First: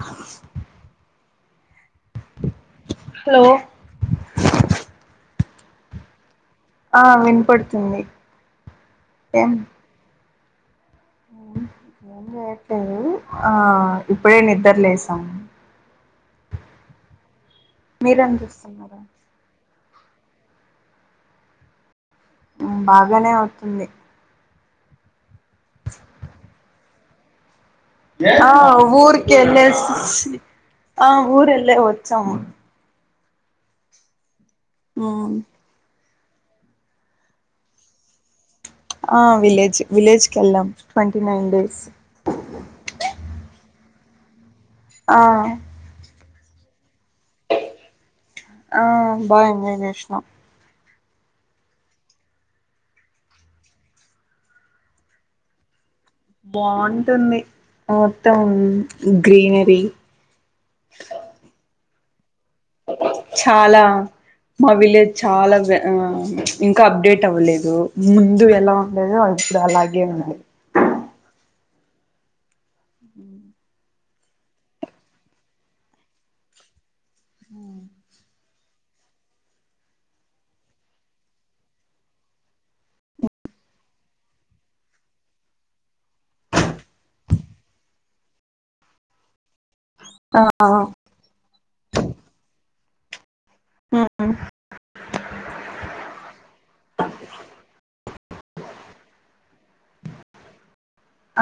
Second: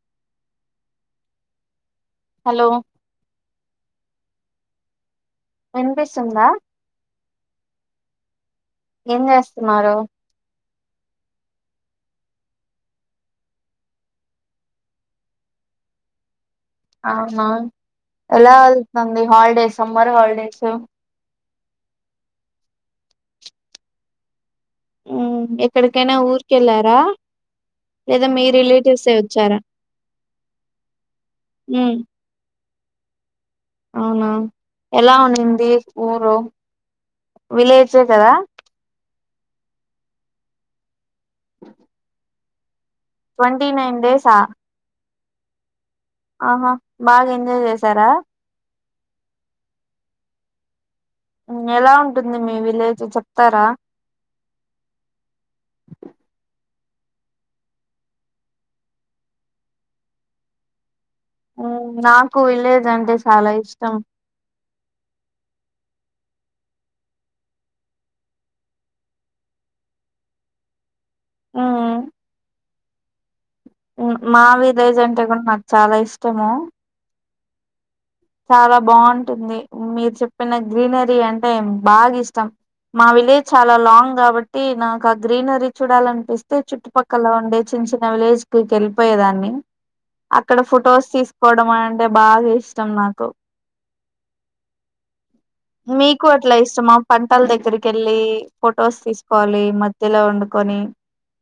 అ hello hello ఉచ్చు వినిపిస్తుందా ఆ వినపడుతుంది ఏం చేస్తున్నారు ఏం చేయట్లేదు ఆ ఇప్పుడే నిద్ర లేసాము అవునా మీరేం ఎలా చేస్తున్నారు ఎలుతుంది హాలిడేస్ సమ్మర్ హాలిడేసు మ్ బాగానే అవుతుంది మ్ ఎక్కడికైనా ఊరికి వెళ్ళారా ఆ ఊర్కెళ్లేసి ఆ ఊరెళ్ళే మ్మ్ వచ్చాము అవునా ఎలా ఉనింది ఊరు విలేజే కదా ఆ విలేజ్ విలేజ్ కి ఎళ్ళాం twenty nine days twenty nine డేసా ఆ ఆహా బాగా ఎంజాయ్ చేసారా ఆ బాగా ఎంజాయ్ చేసినాం మ్ ఎలా ఉంటుంది మీ విలేజు చెప్తారా బాగుంటుంది మొత్తం గ్రీనరీ నా చాలా మా విలేజ్ చాలా ఆ ఇంకా అప్డేట్ అవ్వలేదు ముందు ఎలా ఉండదో అ ఇప్పుడు అలాగే ఉంది ఉమ్ హ మా విలేజ్ అంటే కూడా నాకు చాలా ఇష్టము అఓ చాలా బాగుంటుంది మీరు చెప్పిన గ్రీనరీ అంటే బాగా ఇష్టం మా విలేజ్ చాలా లాంగ్ కాబట్టి నాకు ఆ గ్రీనరీ చూడాలనిపిస్తే చుట్టుపక్కల ఉండే చిన్న చిన్న విలేజ్ లకి వెళ్ళిపోయేదాన్ని ఆ అక్కడ ఫొటోస్ తీసుకోవడం అంటే బాగా ఇష్ట తునా కా ఆ మీకు అట్లా ఇష్టమా పంటల దగ్గరికి వెళ్ళి ఫొటోస్ తీసుకోవాలి మధ్యలో వండుకొని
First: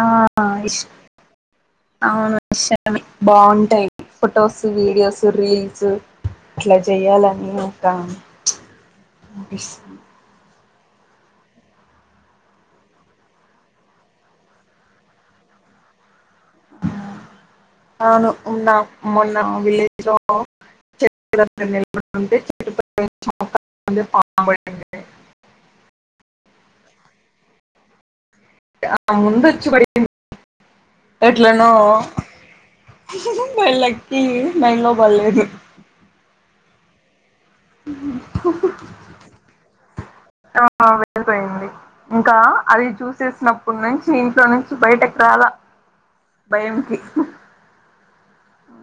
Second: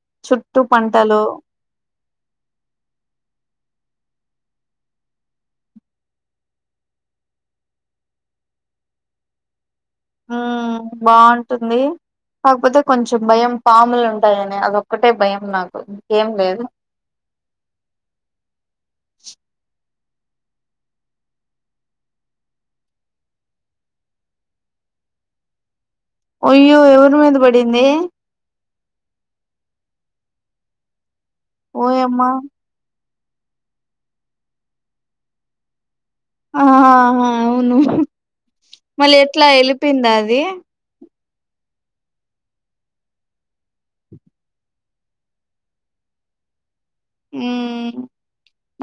ఆ చుట్టూ ఇ పంటలు అవును ఇష్ట బాగుంటాయి ఫొటోస్ వీడియోస్ రీల్స్ అట్లా చెయాలని ఒకం ఆషా బాగుంటుంది కాకపోతే కొంచెం భయం పాములు ఉంటాయని అదొక్కటే భయం నాకు ఇంకేం లేదు అవును ఉన్నా మొన్న విళ్లే్ [inaudible] అయ్యో ఎవరి మీద పడింది ఆ ముందొచ్చి పడింది ఎట్లా నో ఓయమ్మా బలకి మై లో బల్లేదు ఆహ అవును మళ్ళీ ఎట్లా వెలిపోయిందా అది అయిపోయింది ఇంకా అది చూసేసినప్పటి నుంచి ఇంట్లో నుంచి బయటకి రాల భయం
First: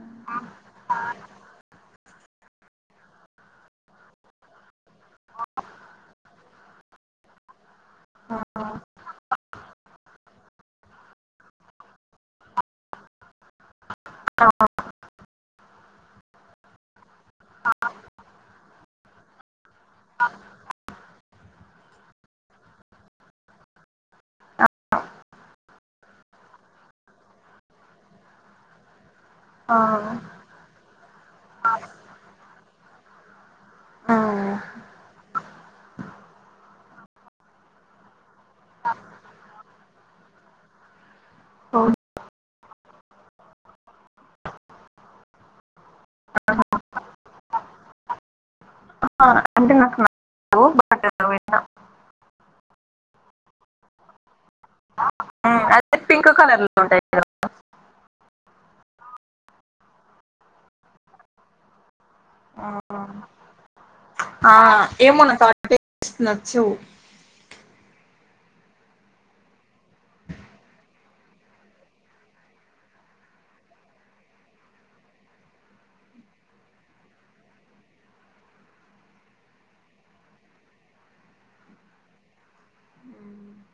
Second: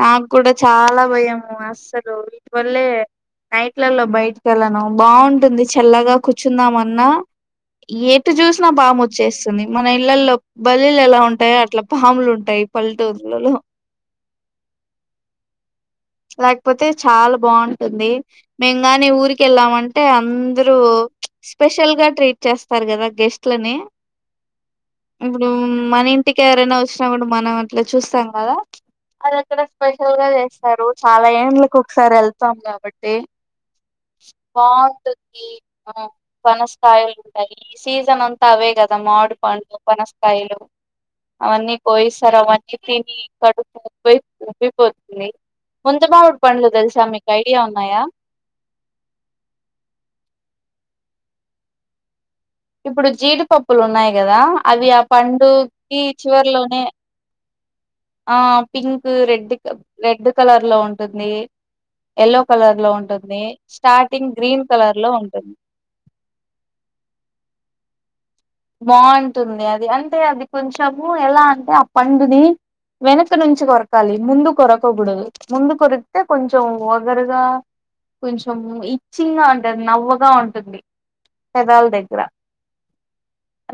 నాకు కూడా చాలా భయము అస్సలు వటివల్లే నైట్లలో బయటిక వెళ్ళలను బాగుంటుంది చల్లగా కూర్చుందాంన్నా ఎటు చూసినా బాముచ్చేస్తుంది మన ఇళ్లల్లో బ పల్లు ఎలా ఉంటాో అట్లా పాాములు ఉంటాయి [unintelligible] లేకపోతే చాలా బాగుంటుంది మెంగానీ ఊరిక వెళ్ామంటే అంటే అందరూ స్పెషల్ గా ట్రీట్ చేస్తారు కదా గెస్ట్లని ఇప్పుడు మన ఇంటికి ఎవరైనా వచ్చినా పుడు కూడా మనం అట్లా చూస్తాం కదా అది అక్కడ ఆ స్పెషల్ గా చేస్తారు చాలా ఏంలకి ఒకసారి వెళ్తాం గా కాబట్టి వాసకి ఆ పనస్కాయలు ఉంటాయి ఈ సీజన్ అంతా అవే కదా మాడి పండ్లు పనస్కాయలు అవన్నీ పోయిస్తారు అవన్నీ తిని కడుపు పోయి ఉబ్బిపోతుంది ముంతమావిడి పండ్లు తెలుసా మీకు ఐడియా ఉన్నాయా ఆ అంటే నాకు నచ్చవు బయట ఇప్పుడు జీడిపప్పులు ఉన్నాయి కదా అవి ఆ పండు పింక్ కలర్ లో ఉంటాయి ఆ పింక్ రెడ్ రెడ్ కలర్ లో ఉంటుంది ఎల్లో కలర్ లో ఉంటుంది. స్టార్టింగ్ ఆ గ్రీన్ కలర్ లో ఏమోనా ఉంటుంది టెస్ట్ నచ్చవు. బాంటుంది అది అంటే అది కొంచెము ఎలా అంటే ఆ పండుని వెనక నుంచి కొరకాలి ముందు కొరకకూడదు ముందు కొరికితే కొంచెం వగరుగా కొంచెం ఇచ్చింగా ఉంటుంది నవ్వగా ఉంటుంది పెదాల దగ్గర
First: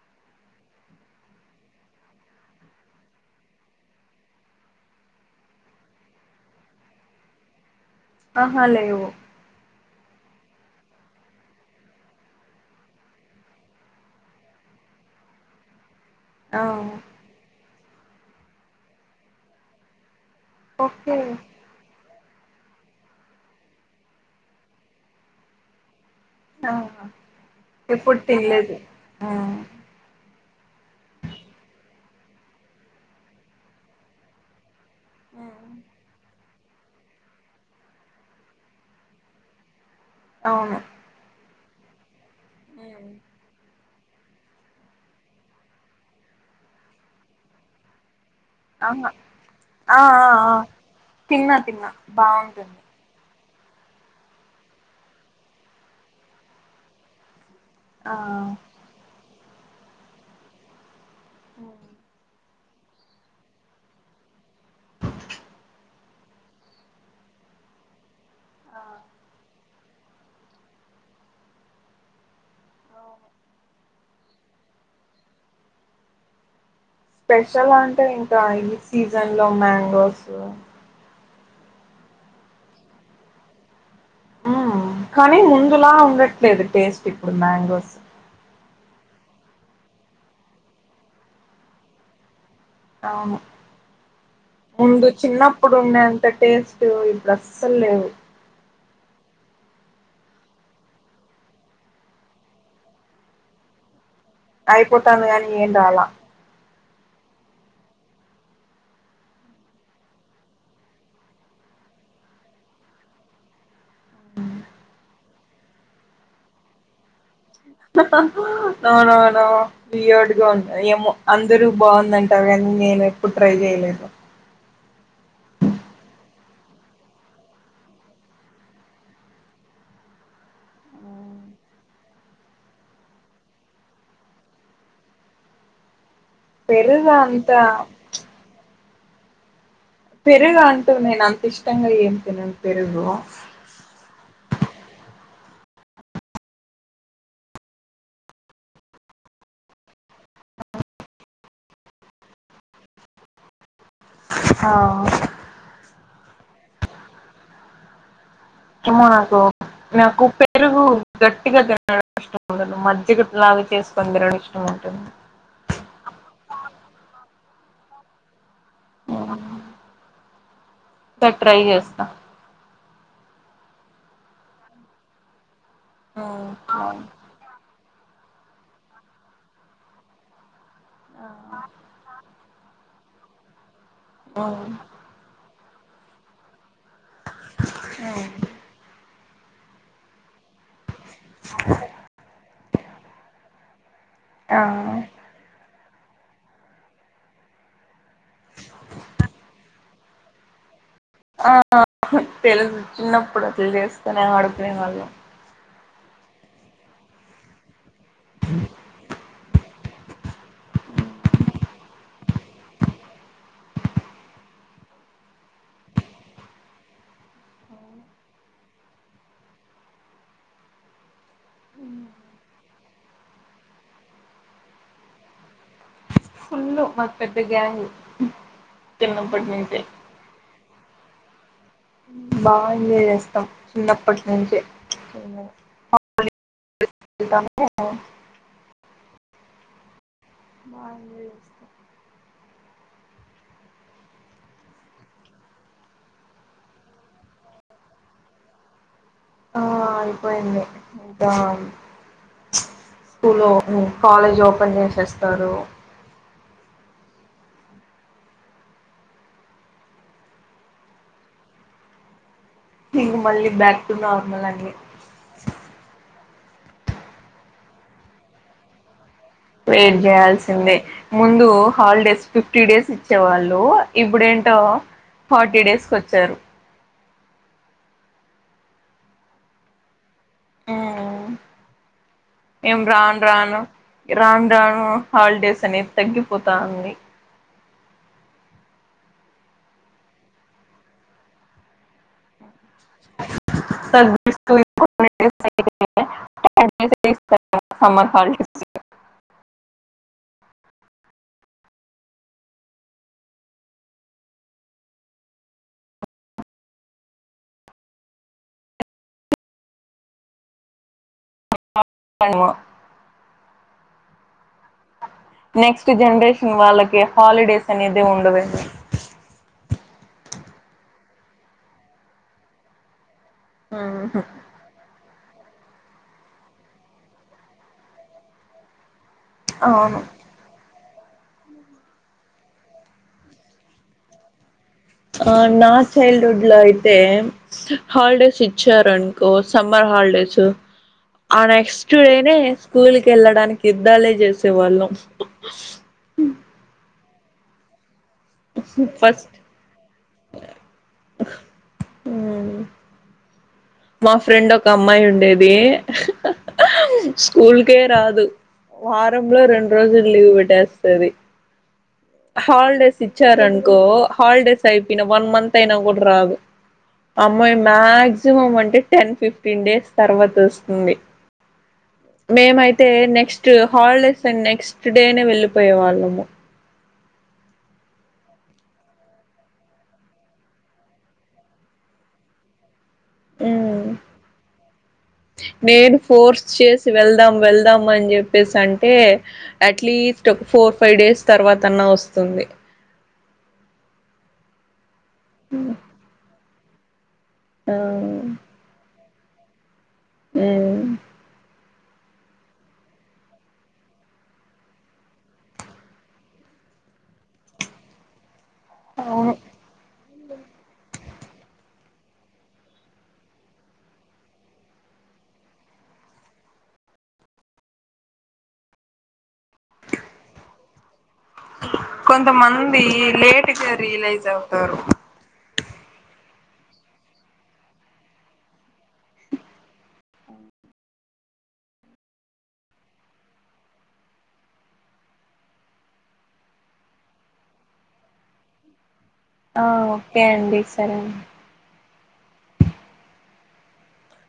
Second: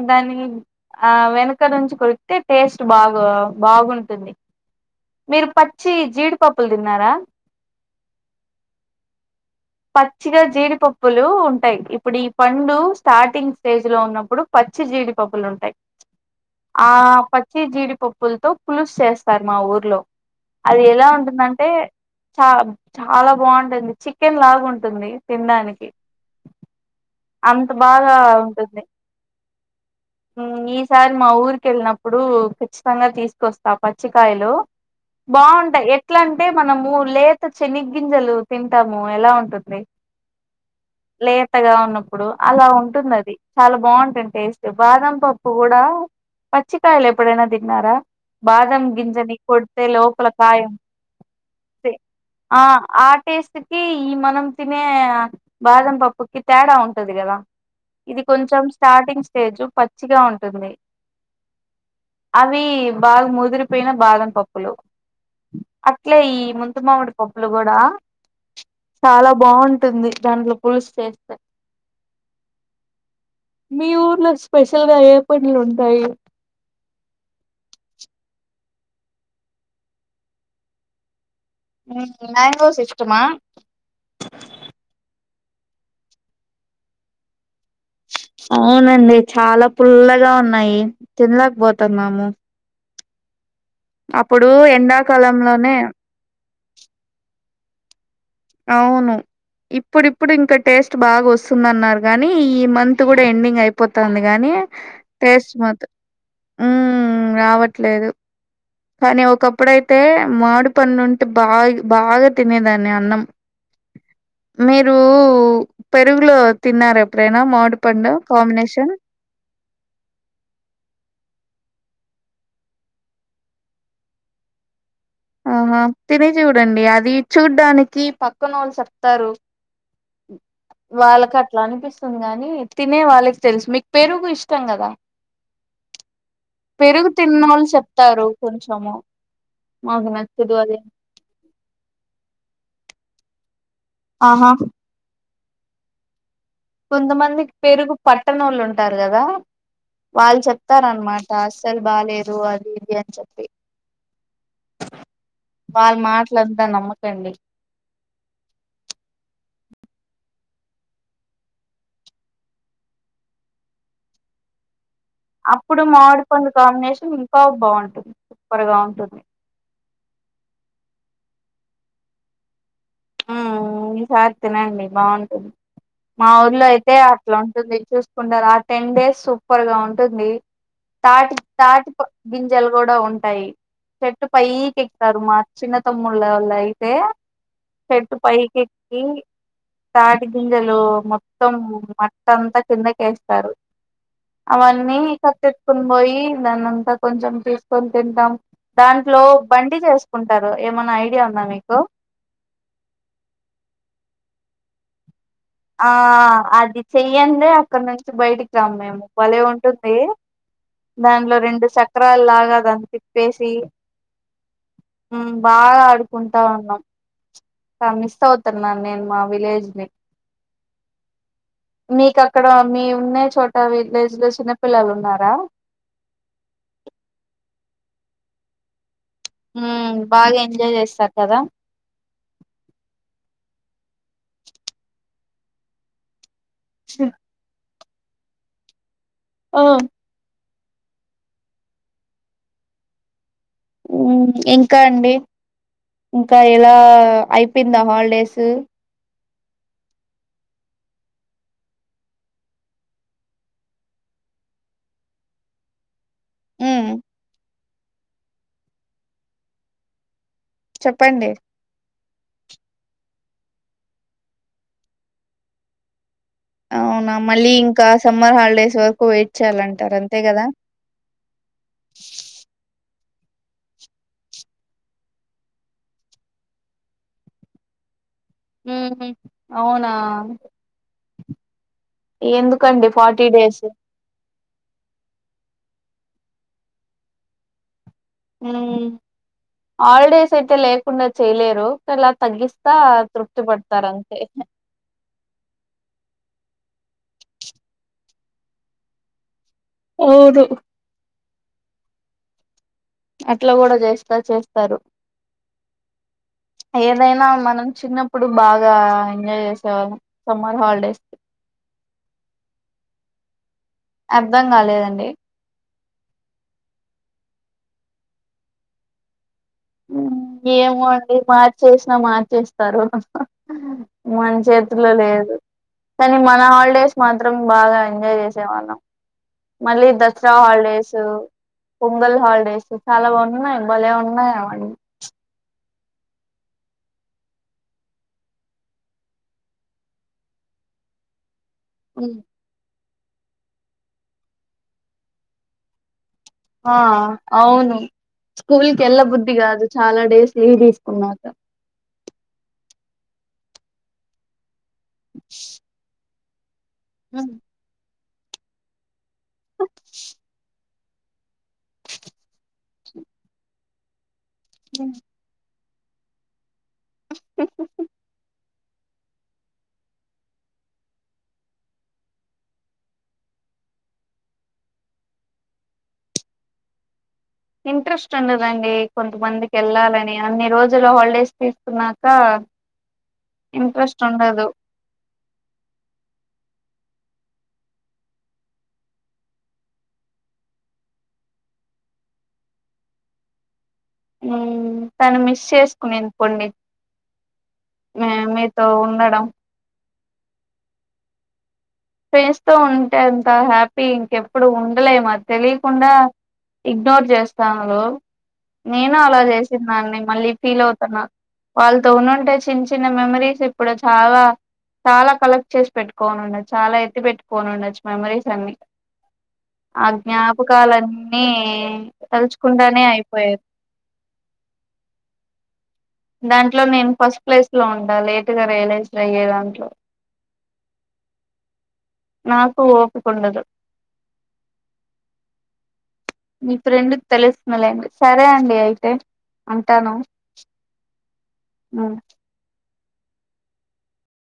దాన్ని ఆ వెనక నుంచి కొరికితే టేస్ట్ బాగా బాగుంటుంది మీరు పచ్చి జీడిపప్పులు తిన్నారా ఆహ లేవు పచ్చిగా జీడిపప్పులు ఉంటాయి ఇప్పుడు ఈ పండు స్టార్టింగ్ స్టేజ్ లో ఉన్నప్పుడు పచ్చి జీడి పప్పులు ఉంటాయి. ఆ పచ్చి జీడి పప్పులతో పులుసు చేస్తారు మా ఊర్లో అది ఎలా ఓకే ఉంటుందంటే చా చాలా బాగుంటుంది చికెన్ లాగా ఉంటుంది తినడానికి ఆ అంత బాగా ఉంటుంది ఆ ఈసారి మా ఊరికి వెళ్ళినప్పుడు ఖచ్చితంగా తీసుకొస్తా పచ్చి కాయలు బాగుంటాయి ఎట్లా అంటే మనము లేత చనిగింజలు తింటాము ఎలా ఉంటుంది అవును మెత్తగా ఉన్న ఇప్పుడు అలా ఉంటుంది అది చాలా బావుం టేస్ట్ బాదం పప్పు కూడా పచ్చికాయలు ఎప్పుడైనా తిన్నారా బాదం ఆహా గింజని కొడితే ఆ ఆ లోపల ఆ కాయ తిన్నా తిన్నా ది ఆ బాగుంటుంది ఆ టేస్ట్ కి ఈ మనం తినే బాదం పప్పుకి తేడా ఉంటది కదా ఆ ఇది కొంచెం స్టార్టింగ్ స్టేజు పచ్చిగా ఉంటుంది. ఆ అవి బాగా ముదిరిపోయిన బాదం పప్పులు అట్లే ఈ ముంతమామిడి పప్పులు కూడా చాలా బాగుంట టుంది దాన్తో పులుసు చేస్తే మీ ఊర్లో స్పెషల్ గా ఏ పనులు ఉంటాయి స్పెషల్ అంటే ఇంకా ఈ సీజన్ లో మ్యాంగోస్ హ్మ్ మ్యాంగోస్ ఇష్టమా కానీ ముందులా ఉండట్లేదు టేస్ట్ ఇప్పుడు మ్యాంగోస్ అవునండి చాల పుల్లగా ఉన్నాయి. తినలేకపోతున్నాము అవును అప్పుడు ముందు చిన్నప్పుడు ఎండాకాలంలోనే ఉండేంత టేస్ట్ ఇప్పుడ సల్ లేవు అవును ఇప్పుడిప్పుడు ఇంకా టేస్ట్ బాగా వస్తుందన్నారు గానీ, ఈ మంత్ కూడ ఎండింగ్ అయిపోతు తుంది కాని అయిపోతాంది కానీ టేస్ట్ మా ఏం రాలా మ్మ్ రావట్లేదు. కానీ ఒకప్పుడైతే మామిడి పన్ను ఉంటే బాగి బాగ తినేదాన్ని అన్నం. మీరూ పెరుగులో తిన్నార ఎ no no no we heard don't ఏమో అందరు బాగుదంటరు కాని నేను ఎప్పుడు ట్రై చేయలేదు ఆ హా తిని చూడండి అది చూడ్డానికి పక్కనోళ్ళు చెప్తారు. వాళ్ళకి అట్లా అనిపిస్తుంది గాని, తినే వాళ్ళకి తెలుసు మీకు పెరుగు ఇష్టం కదా పెరుగు తిన్నోళ్ళు చెప్తారు కొంచము పెరుగు అంటూ నేను అంత ఇష్టంగా ఏం తినను పెరుగు ఆహా కొంతమందికి పెరుగు పట్టన్నోళ్ళు ఉంటారు కదా, వాళ్ళు చెప్తారన్నమాట అస్సలు బాలేేదు అది ఇది అని చెప్పి. ఆ వాళ్ళ్ మాటలంతా నమ్మకండి ఏమో నాకు నాకు పెరుగు గట్టిగా తినడం ఇష్టం ఉండదు. మజ్జిగ లాగా చేసుకొని తినడం ఇష్టం ఉంటుంది అప్పుడు మామిడి పండు కాంబినేషన్ ఇంకా బాగుంటుంది పర్ గా ఉంటుంది క ట్రై చేస్త మ్మ్ ఈసారి తినండి బాగుంటుంది మా ఊర్లో అయితే అట్ల ఉంటుంది చూసుకుంటారు ఆ టెన్ డేస్ సూపర్ గా ఉంటుంది తాట్ తాటితో గింజలు కూడ ఉంటాయి చెట్ పైకెక్కుతారు మా చిన్న తమ్ముళ్ళ వాళ్ళు అయితే చెట్టు పైకెక్కీ తాటి బుం జలు మొత్తం మట్ట అంతా కిందకేస్తారు అవన్నీ ఆ [unintelligible] తీసుకుని పోయి దానింతా కొంచెం తీసుకొని తింటాం దాంట్లో బండి తేస్తాం కుంటారు ఏమైన్నా ఆ తెలుసు చిన్నప్పుడు అట్లా చేసుకునే ఆడుకునే వాళ్ళం ఆ అది చెయ్యండి అక్కడ నుంచి బయటికి రాం మేము భలే ఉ ఉంటుంది దానిలో రెండు చక్రాలు లాగా దాన్ని తిప్పేసి బాగా ఆడుకుంటా ఉన్నాం మిస్ అవుతున్నాను నేను మా విలేజ్ ని మీకు అక్కడ మీ ఉన్న చోట విలేజ్ లో చిన్నపిల్లలు ఉన్నారా మా పెద్దగ్యాంగ్ హ బాగా ఎంజాయ్ చేస్తారు కదా బాగా ఎంజాయ్ చేస్తాం చిన్నప్పటి నుంచిే క్ వెళ్తాము ఓ ఆ బ వ వస్త ఇంకా అండి ఇంకా ఎలా అయిపోయిందా హాలిడేస్ ఆ అయిపోయింది ఇంకా స్కూల్ కాలేజ్ ఓపెన్ చేసేస్తారు ఉమ్ చెప్పండి కింగ్ మళ్ళీ బ్యాక్ టు నార్మల్ అండి అవునా మళ్ళీ ఇంకా సమ్మర్ హాలిడేస్ వరకు వెట్ వెయిట్ చేయాల్సిందే ముందు హాలిడేస్ ఫిఫ్టీ డేస్ వచ్చేవాళ్ళు ఇప్పుడేంటో ఫార్టీ డేస్ క్ వచ్చారు ఉమ్ హు అవునా మ్మ్ ఏం ఎందుకండి రాను ఫార్టీ రాను డేస్ రాన్ రాను హాలిడేస్ అని తగ్గిపోతా అంది ఉమ్ హాలిడేస్ అయితే లేకుండా చేయలేరు ఇలా తగ్గిస్తే అంత తృప్తి పడతారంతే మ హ అవ్వదు అట్లా కూడా చేస్తా చేస్తారు ఏదైనా మనం చిన్నప్పుడు బాగా ఎంజాయ్ చేసేవాళ్ళం సమ్మర్ హాలిడేస్ కి అనివా అర్ధం కాలేదండి నెక్స్ట్ జనరేషన్ వాళ్ళకి హాలిడేస్ అనేది ఉండదు ఏమో అండి మార్చేసినా మార్చేస్తారు మన చేతులో లేదు కానీ మన హాలిడేస్ మాత్రం బాగా ఎంజాయ్ చేసేవాళ్ళం మళ్ళీ అవును దసరా హాలిడేస్ పొంగల్ హాలిడేస్ చాలా బాగున్నాయి బలే ఉన్నాయా ఆ నా చైల్డ్హుడ్ లో అయితే హాలిడేస్ ఇచ్చారనుకో సమ్మర్ హాలిడేసు ఆ నెక్స్ట్ డేనే స్కూల్ కెళ్ళడానికి యుద్దాలే చేసే వాళ్ళం ఆ అవును స్కూల్ కెళ్ల ఫస్ట్ బుద్ధి కాదు చాలా డేస్ లీవ్ తీసుకున్నాక మ్ మా ఫ్రెండ్ ఒక్ క అమ్మాయి ఉండేది స్కూల్ కే రాద్ వా రంలో రెండు రోజులు లీవ్ పెట్టేస్ సరి హాలిడేస్ ఇచ్చారనుకో హాలిడేస్ అయిపెన వన్ మంత్ తైనం కుడ రాదు అమ్మయి maximum and ten fifteen days తర్వాత వస్తుంది మేమైతే నెక్స్ట్ హాలిడేస్ అండ్ నెక్స్ట్ డేనే వెళ్ళిపోయే వాళ్ళము. ఇంట్రెస్ట్ ఉండదండి కొంతమందికి ఎళ్ళాలని అన్ని రోజులు హాలిడేస్ తీసుకున్నాక హ్మ్ ఇంట్రెస్ట్ ఉండదు నేను ఫోర్స్ చేస్ వెళ్దాం వెళ్దాం అని చెప్పేసి అంటే అట్లీస్ట్ ఒక ఫోర్ ఫైవ్ డేస్ తర్వాత అన్నా వస్తుంది. హ్మ్ తను మిస్ చేసుకునేంది పొండి ఆ మే మీతో ఉండడం హ్మ్ ఫ్రెండ్స్ తో ఉంటే అంత హ్యాపీ ఇంకెప్పుడు ఉండలేం అద్ తెలియకుండా ఇగ్నోర్ చేస్తాను నేను అలా అవును చేసిన్నా అండి మళ్ళీ ఫీల్ అవుతున్న వాళ్ళతో ఉన్నుంటే చిన్న చిన్న మెమరీస్ ఇప్పుడు చాలా చాలా కలెక్ట్ చేసి పెట్టుకోని ఉన్నది. చాలా ఎత్తి పెట్టుకోని ఉండచ్చు మెమరీస్ అన్ని ఆ జ్ఞాపకాలన్నీ తలుచుకుంటానే కొంతమంది అయిపోయేది లేట్గా రియలైజ్ అవుతారు దాంట్లో నేను ఫస్ట్ ప్లేస్ లో ఉంటా లేటుగా రియలైజ్ అయ్యే దాంట్లో నాకు ఓపికుండదు. మీ ఫ్రెండ్ తెలుస్తుంది లేండి సరే అండి అయితే ఆ ఉంటాను ఓకే అండి సరేం ఉమ్.